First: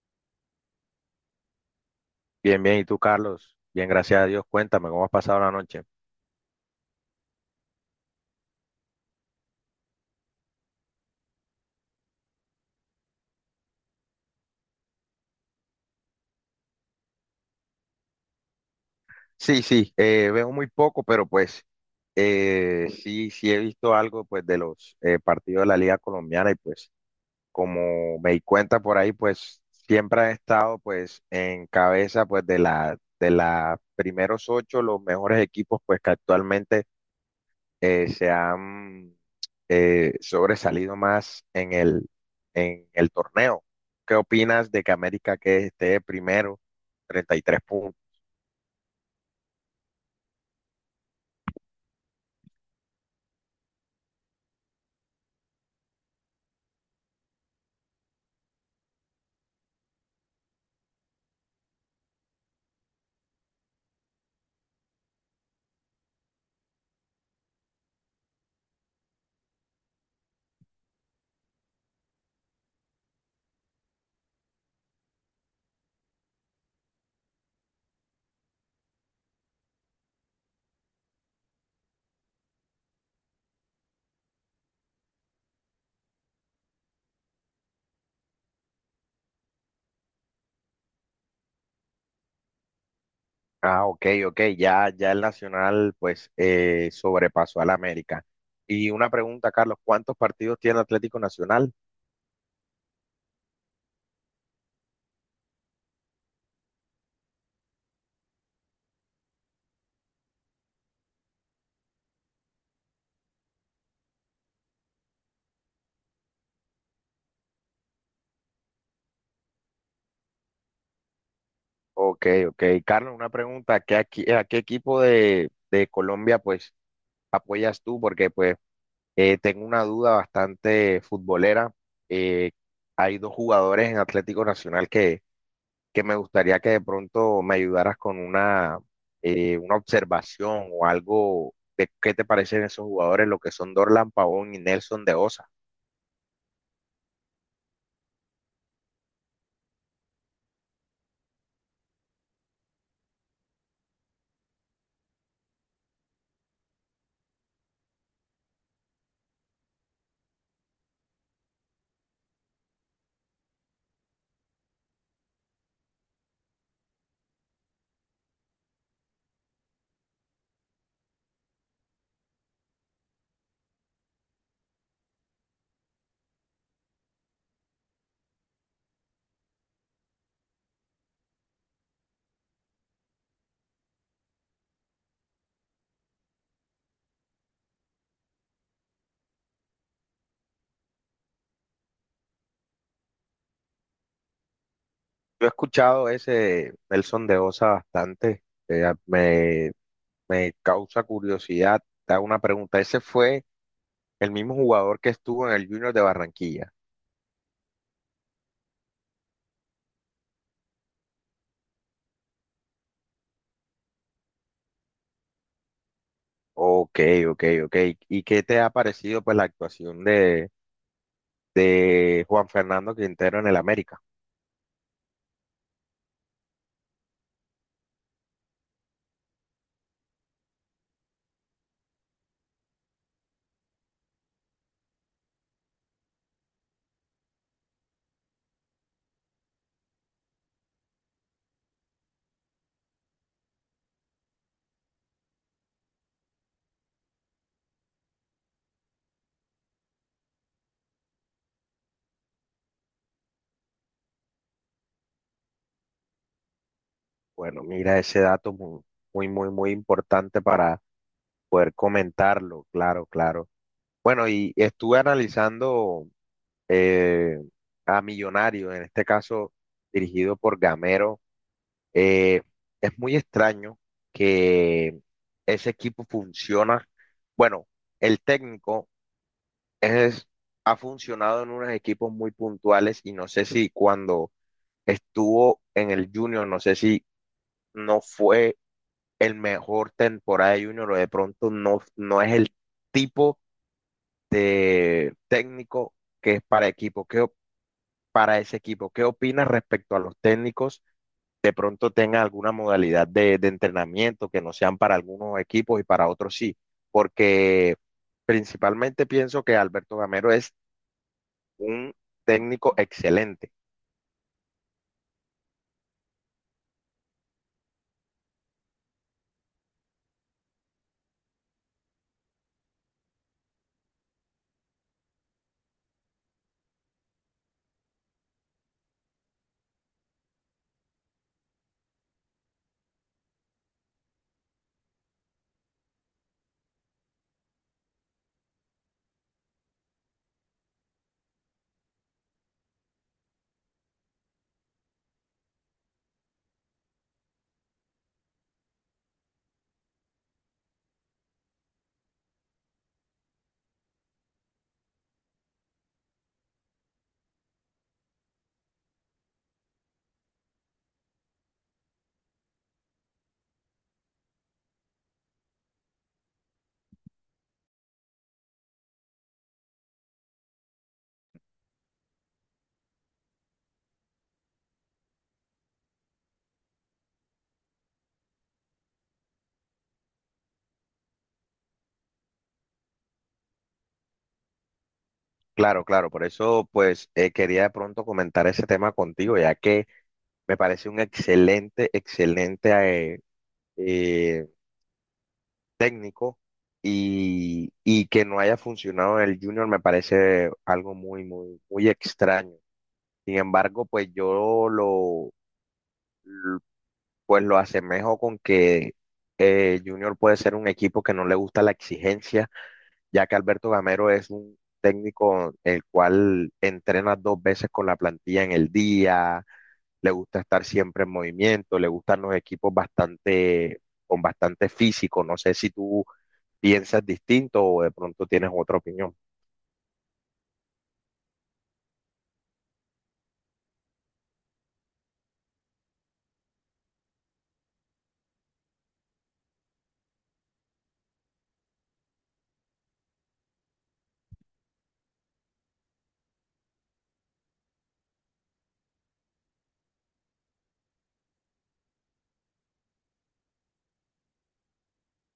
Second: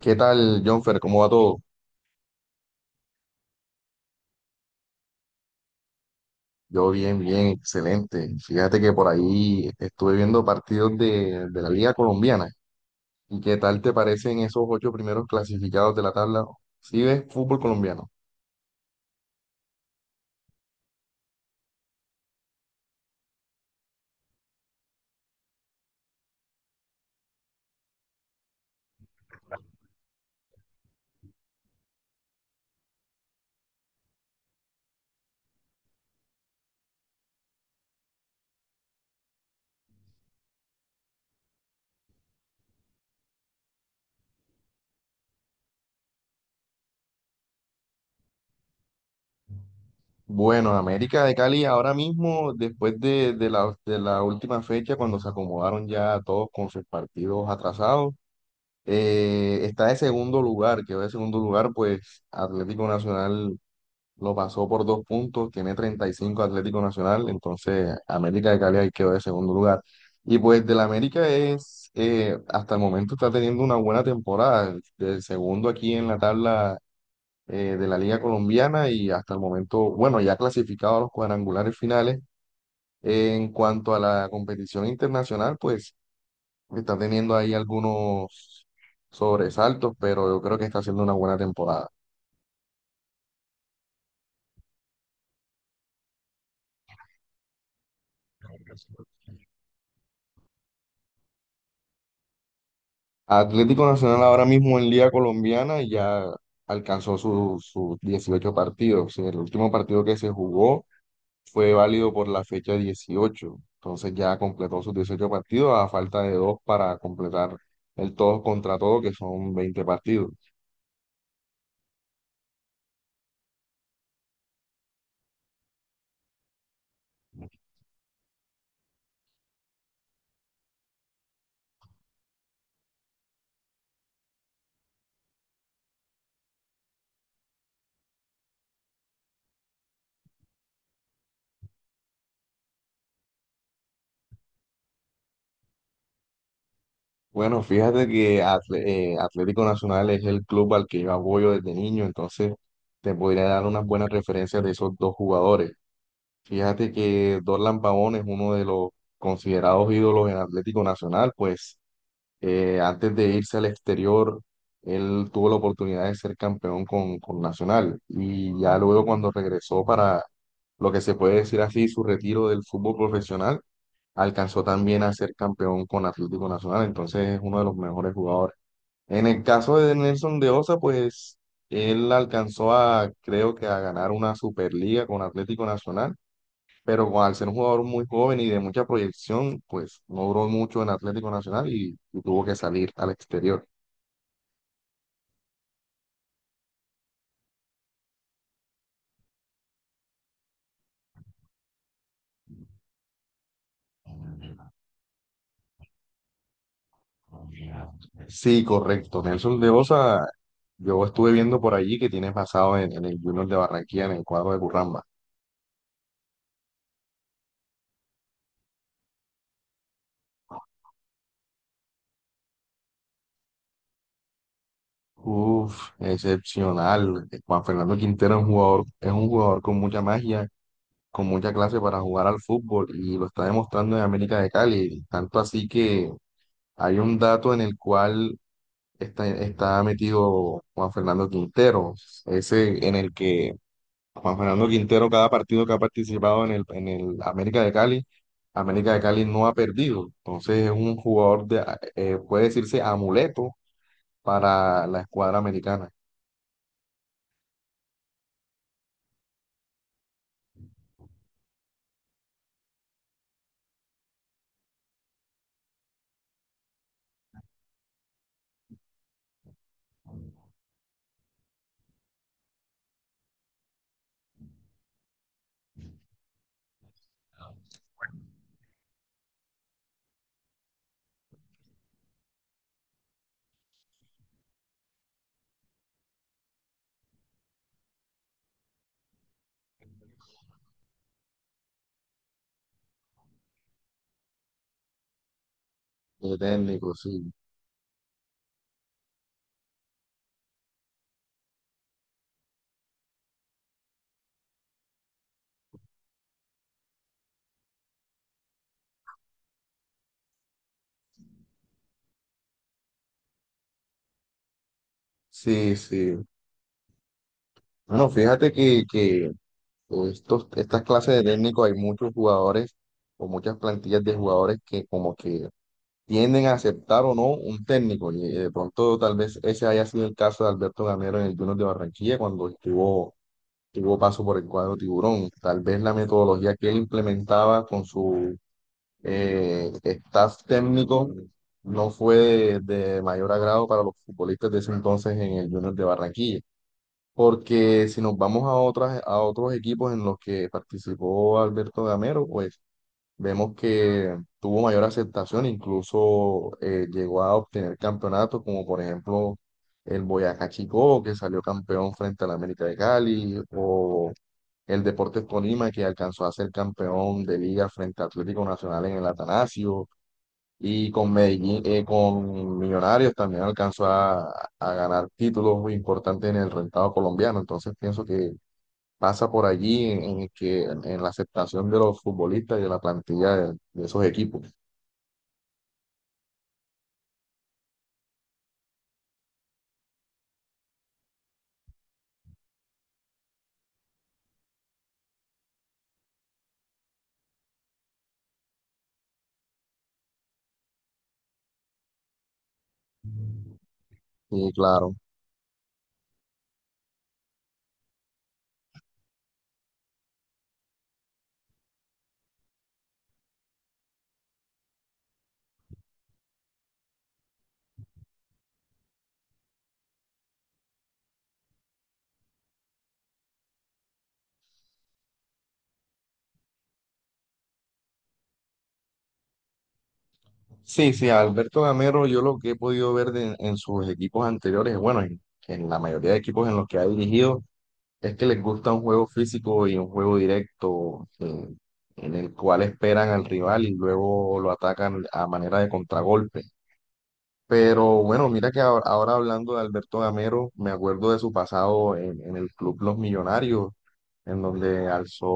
¿Qué tal, Jonfer? ¿Cómo va todo? Bien, bien. ¿Y tú, Carlos? Bien, gracias a Dios. Cuéntame, ¿cómo has pasado la noche? Yo bien, bien, excelente. Fíjate que por ahí estuve viendo partidos de la Liga Colombiana. ¿Y qué tal te parecen esos 8 primeros clasificados de la tabla? ¿Sí ves fútbol colombiano? Sí, sí, veo muy poco, pero sí, sí he visto algo pues de los partidos de la Liga Colombiana y pues como me di cuenta por ahí, pues siempre han estado pues en cabeza pues de la primeros ocho, los mejores equipos pues que actualmente se han sobresalido más en en el torneo. ¿Qué opinas de que América que esté primero, 33 puntos? Bueno, América de Cali ahora mismo, después de la última fecha, cuando se acomodaron ya todos con sus partidos atrasados, está de segundo lugar, quedó de segundo lugar, pues Atlético Nacional lo pasó por 2 puntos, tiene 35 Atlético Nacional, entonces América de Cali ahí quedó de segundo lugar. Y pues del América es, hasta el momento está teniendo una buena temporada, el segundo aquí en la tabla de la Liga Colombiana y hasta el momento, bueno, ya clasificado a los cuadrangulares finales. En cuanto a la competición internacional, pues está teniendo ahí algunos sobresaltos, pero yo creo que está haciendo una buena temporada. Ah, ok, ok, ya, ya el Nacional sobrepasó al América. Y una pregunta, Carlos, ¿cuántos partidos tiene Atlético Nacional? Atlético Nacional ahora mismo en Liga Colombiana ya alcanzó sus 18 partidos. El último partido que se jugó fue válido por la fecha 18. Entonces ya completó sus 18 partidos a falta de 2 para completar el todos contra todo, que son 20 partidos. Ok, ok. Carlos, una pregunta, ¿qué, a qué equipo de Colombia pues apoyas tú? Porque pues tengo una duda bastante futbolera. Eh, hay dos jugadores en Atlético Nacional que me gustaría que de pronto me ayudaras con una observación o algo de qué te parecen esos jugadores, lo que son Dorlan Pavón y Nelson de Osa. Bueno, fíjate que Atlético Nacional es el club al que yo apoyo desde niño, entonces te podría dar unas buenas referencias de esos 2 jugadores. Fíjate que Dorlan Pavón es uno de los considerados ídolos en Atlético Nacional, pues antes de irse al exterior, él tuvo la oportunidad de ser campeón con Nacional y ya luego cuando regresó para lo que se puede decir así, su retiro del fútbol profesional, alcanzó también a ser campeón con Atlético Nacional, entonces es uno de los mejores jugadores. En el caso de Nelson de Osa, pues él alcanzó a, creo que a ganar una Superliga con Atlético Nacional pero al ser un jugador muy joven y de mucha proyección, pues no duró mucho en Atlético Nacional y tuvo que salir al exterior. Yo he escuchado ese Nelson de Osa bastante, eh, me, me causa curiosidad. Te hago una pregunta, ¿ese fue el mismo jugador que estuvo en el Junior de Barranquilla? Sí, correcto. Nelson de Osa, yo estuve viendo por allí que tiene pasado en el Junior de Barranquilla, en el cuadro de Curramba. Ok, ok, ok. ¿Y qué te ha parecido pues la actuación de Juan Fernando Quintero en el América? Uf, excepcional. Juan Fernando Quintero es un jugador con mucha magia, con mucha clase para jugar al fútbol y lo está demostrando en América de Cali. Tanto así que hay un dato en el cual está metido Juan Fernando Quintero, ese en el que Juan Fernando Quintero, cada partido que ha participado en el América de Cali no ha perdido. Entonces es un jugador de, puede decirse amuleto para la escuadra americana. Bueno, mira ese dato muy, muy, muy, muy importante para poder comentarlo, claro, claro. Bueno, y estuve analizando eh, a Millonario, en este caso dirigido por Gamero. Eh, es muy extraño que ese equipo funciona. Bueno, el técnico es, ha funcionado en unos equipos muy puntuales y no sé si cuando estuvo en el Junior, no sé si no fue el mejor temporada de Junior o de pronto no, no es el tipo de técnico que De es para técnico, equipo. Sí. Para ese equipo, ¿qué opinas respecto a los técnicos? De pronto tengan alguna modalidad de entrenamiento que no sean para algunos equipos y para otros sí, porque principalmente pienso que Alberto Gamero es un técnico excelente. Sí, sí. Bueno, fíjate que estas clases de técnicos hay muchos jugadores o muchas plantillas de jugadores que como que tienden a aceptar o no un técnico. Y de pronto tal vez ese haya sido el caso de Alberto Gamero en el Junior de Barranquilla cuando estuvo, tuvo paso por el cuadro Tiburón. Tal vez la metodología que él implementaba con su staff técnico no fue de mayor agrado para los futbolistas de ese entonces en el Junior de Barranquilla. Porque si nos vamos a otros equipos en los que participó Alberto Gamero, pues vemos que tuvo mayor aceptación, incluso llegó a obtener campeonatos, como por ejemplo el Boyacá Chicó, que salió campeón frente al América de Cali, o el Deportes Tolima, que alcanzó a ser campeón de liga frente a Atlético Nacional en el Atanasio, y con Medellín, con Millonarios también alcanzó a ganar títulos muy importantes en el rentado colombiano. Entonces pienso que pasa por allí en la aceptación de los futbolistas y de la plantilla de esos equipos. Claro, claro, por eso quería de pronto comentar ese tema contigo, ya que me parece un excelente, excelente eh, eh, técnico y que no haya funcionado en el Junior me parece algo muy, muy, muy extraño. Sin embargo, pues Sí, yo claro. lo, pues lo asemejo con que Junior puede ser un equipo que no le gusta la exigencia ya que Alberto Gamero es un técnico el cual entrena dos veces con la plantilla en el día, le gusta estar siempre en movimiento, le gustan los equipos bastante, con bastante físico. No sé si tú piensas distinto o de pronto tienes otra opinión. Sí, sí, a Alberto Gamero, yo lo que he podido ver en sus equipos anteriores, bueno, en la mayoría de equipos en los que ha dirigido, es que les gusta un juego físico y un juego directo en el cual esperan al rival y luego lo atacan a manera de contragolpe. Pero bueno, mira que ahora hablando de Alberto Gamero, me acuerdo de su pasado en el club Los Millonarios, en donde alzó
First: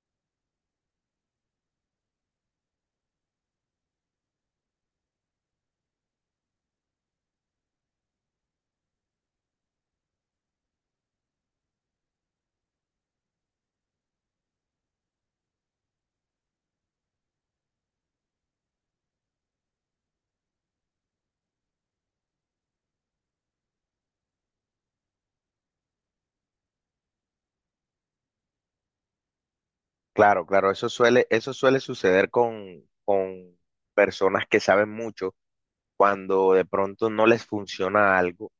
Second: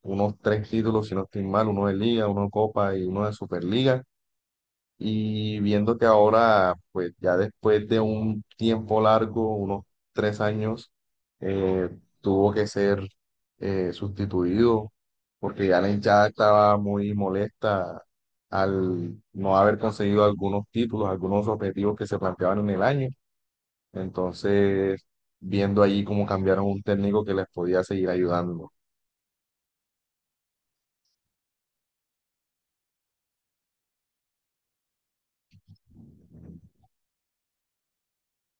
unos 3 títulos, si no estoy mal, uno de Liga, uno de Copa y uno de Superliga. Y viendo que ahora, pues ya después de un tiempo largo, unos 3 años, eh, tuvo que ser sustituido porque ya la hinchada estaba muy molesta al no haber conseguido algunos títulos, algunos objetivos que se planteaban en el año. Entonces, viendo allí cómo cambiaron un técnico que les podía seguir ayudando. Claro, claro, eso suele suceder con personas que saben mucho cuando de pronto no les funciona algo,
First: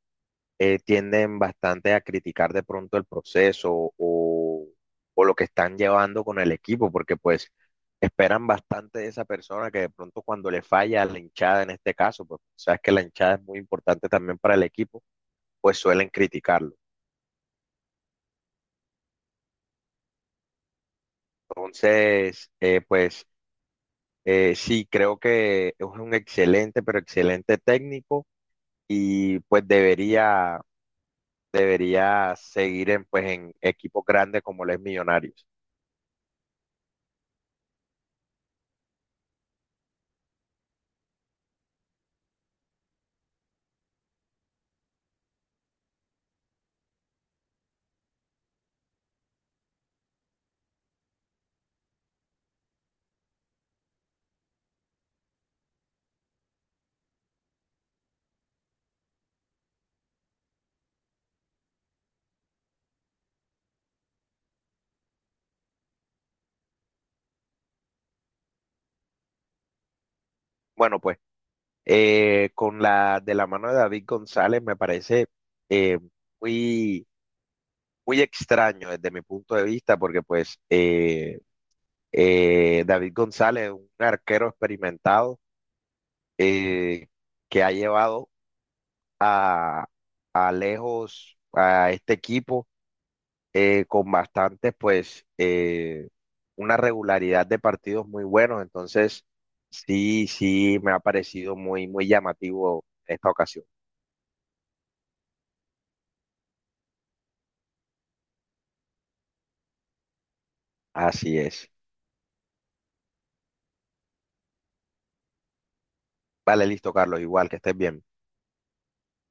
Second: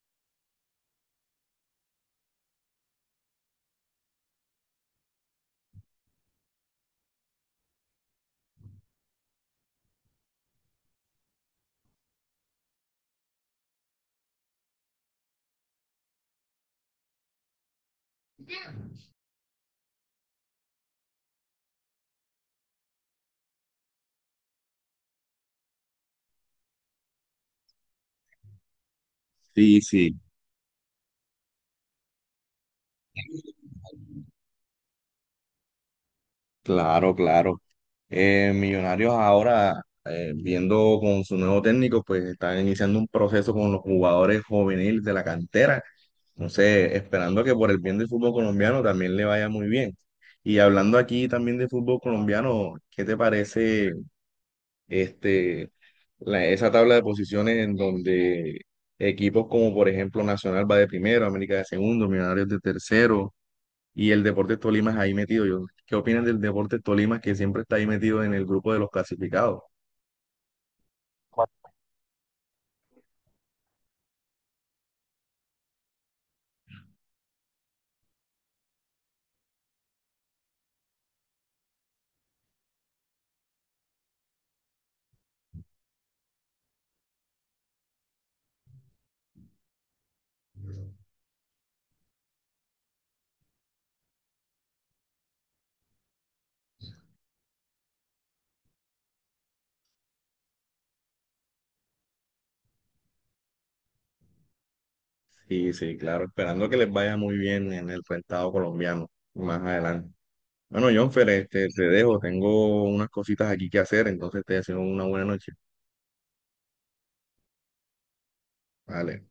tienden bastante a criticar de pronto el proceso o lo que están llevando con el equipo, porque pues esperan bastante de esa persona que de pronto cuando le falla a la hinchada en este caso, pues sabes que la hinchada es muy importante también para el equipo, pues suelen criticarlo. Entonces, sí, creo que es un excelente, pero excelente técnico y pues Sí, sí, debería, debería seguir en, pues, en equipos grandes como los Millonarios. claro, claro. Millonarios ahora, viendo con su nuevo técnico, pues están iniciando un proceso con los jugadores juveniles de la cantera. Entonces, esperando que por el bien del fútbol colombiano también le vaya muy bien. Y hablando aquí también de fútbol colombiano, ¿qué te parece este, esa tabla de posiciones en donde equipos como por ejemplo Nacional va de primero, América de segundo, Millonarios de tercero? Y el Deportes Tolima es ahí metido. Yo, ¿qué opinan del Deportes Tolima que siempre está ahí metido en el grupo de los clasificados? Bueno, con la de la mano de David González me parece eh, muy, muy extraño desde mi punto de vista, porque David González es un arquero experimentado eh, que ha llevado a, a lejos a este equipo, con bastantes, pues, una regularidad de partidos muy buenos. Entonces, sí, sí, me ha parecido muy, muy llamativo esta ocasión. Sí, sí, claro, esperando que les vaya muy bien en el rentado colombiano más adelante. Bueno, Jonfer, Así este, es. te dejo, tengo unas cositas aquí que hacer, entonces te deseo una buena noche. Vale, listo, Carlos, igual, que estés bien. Vale.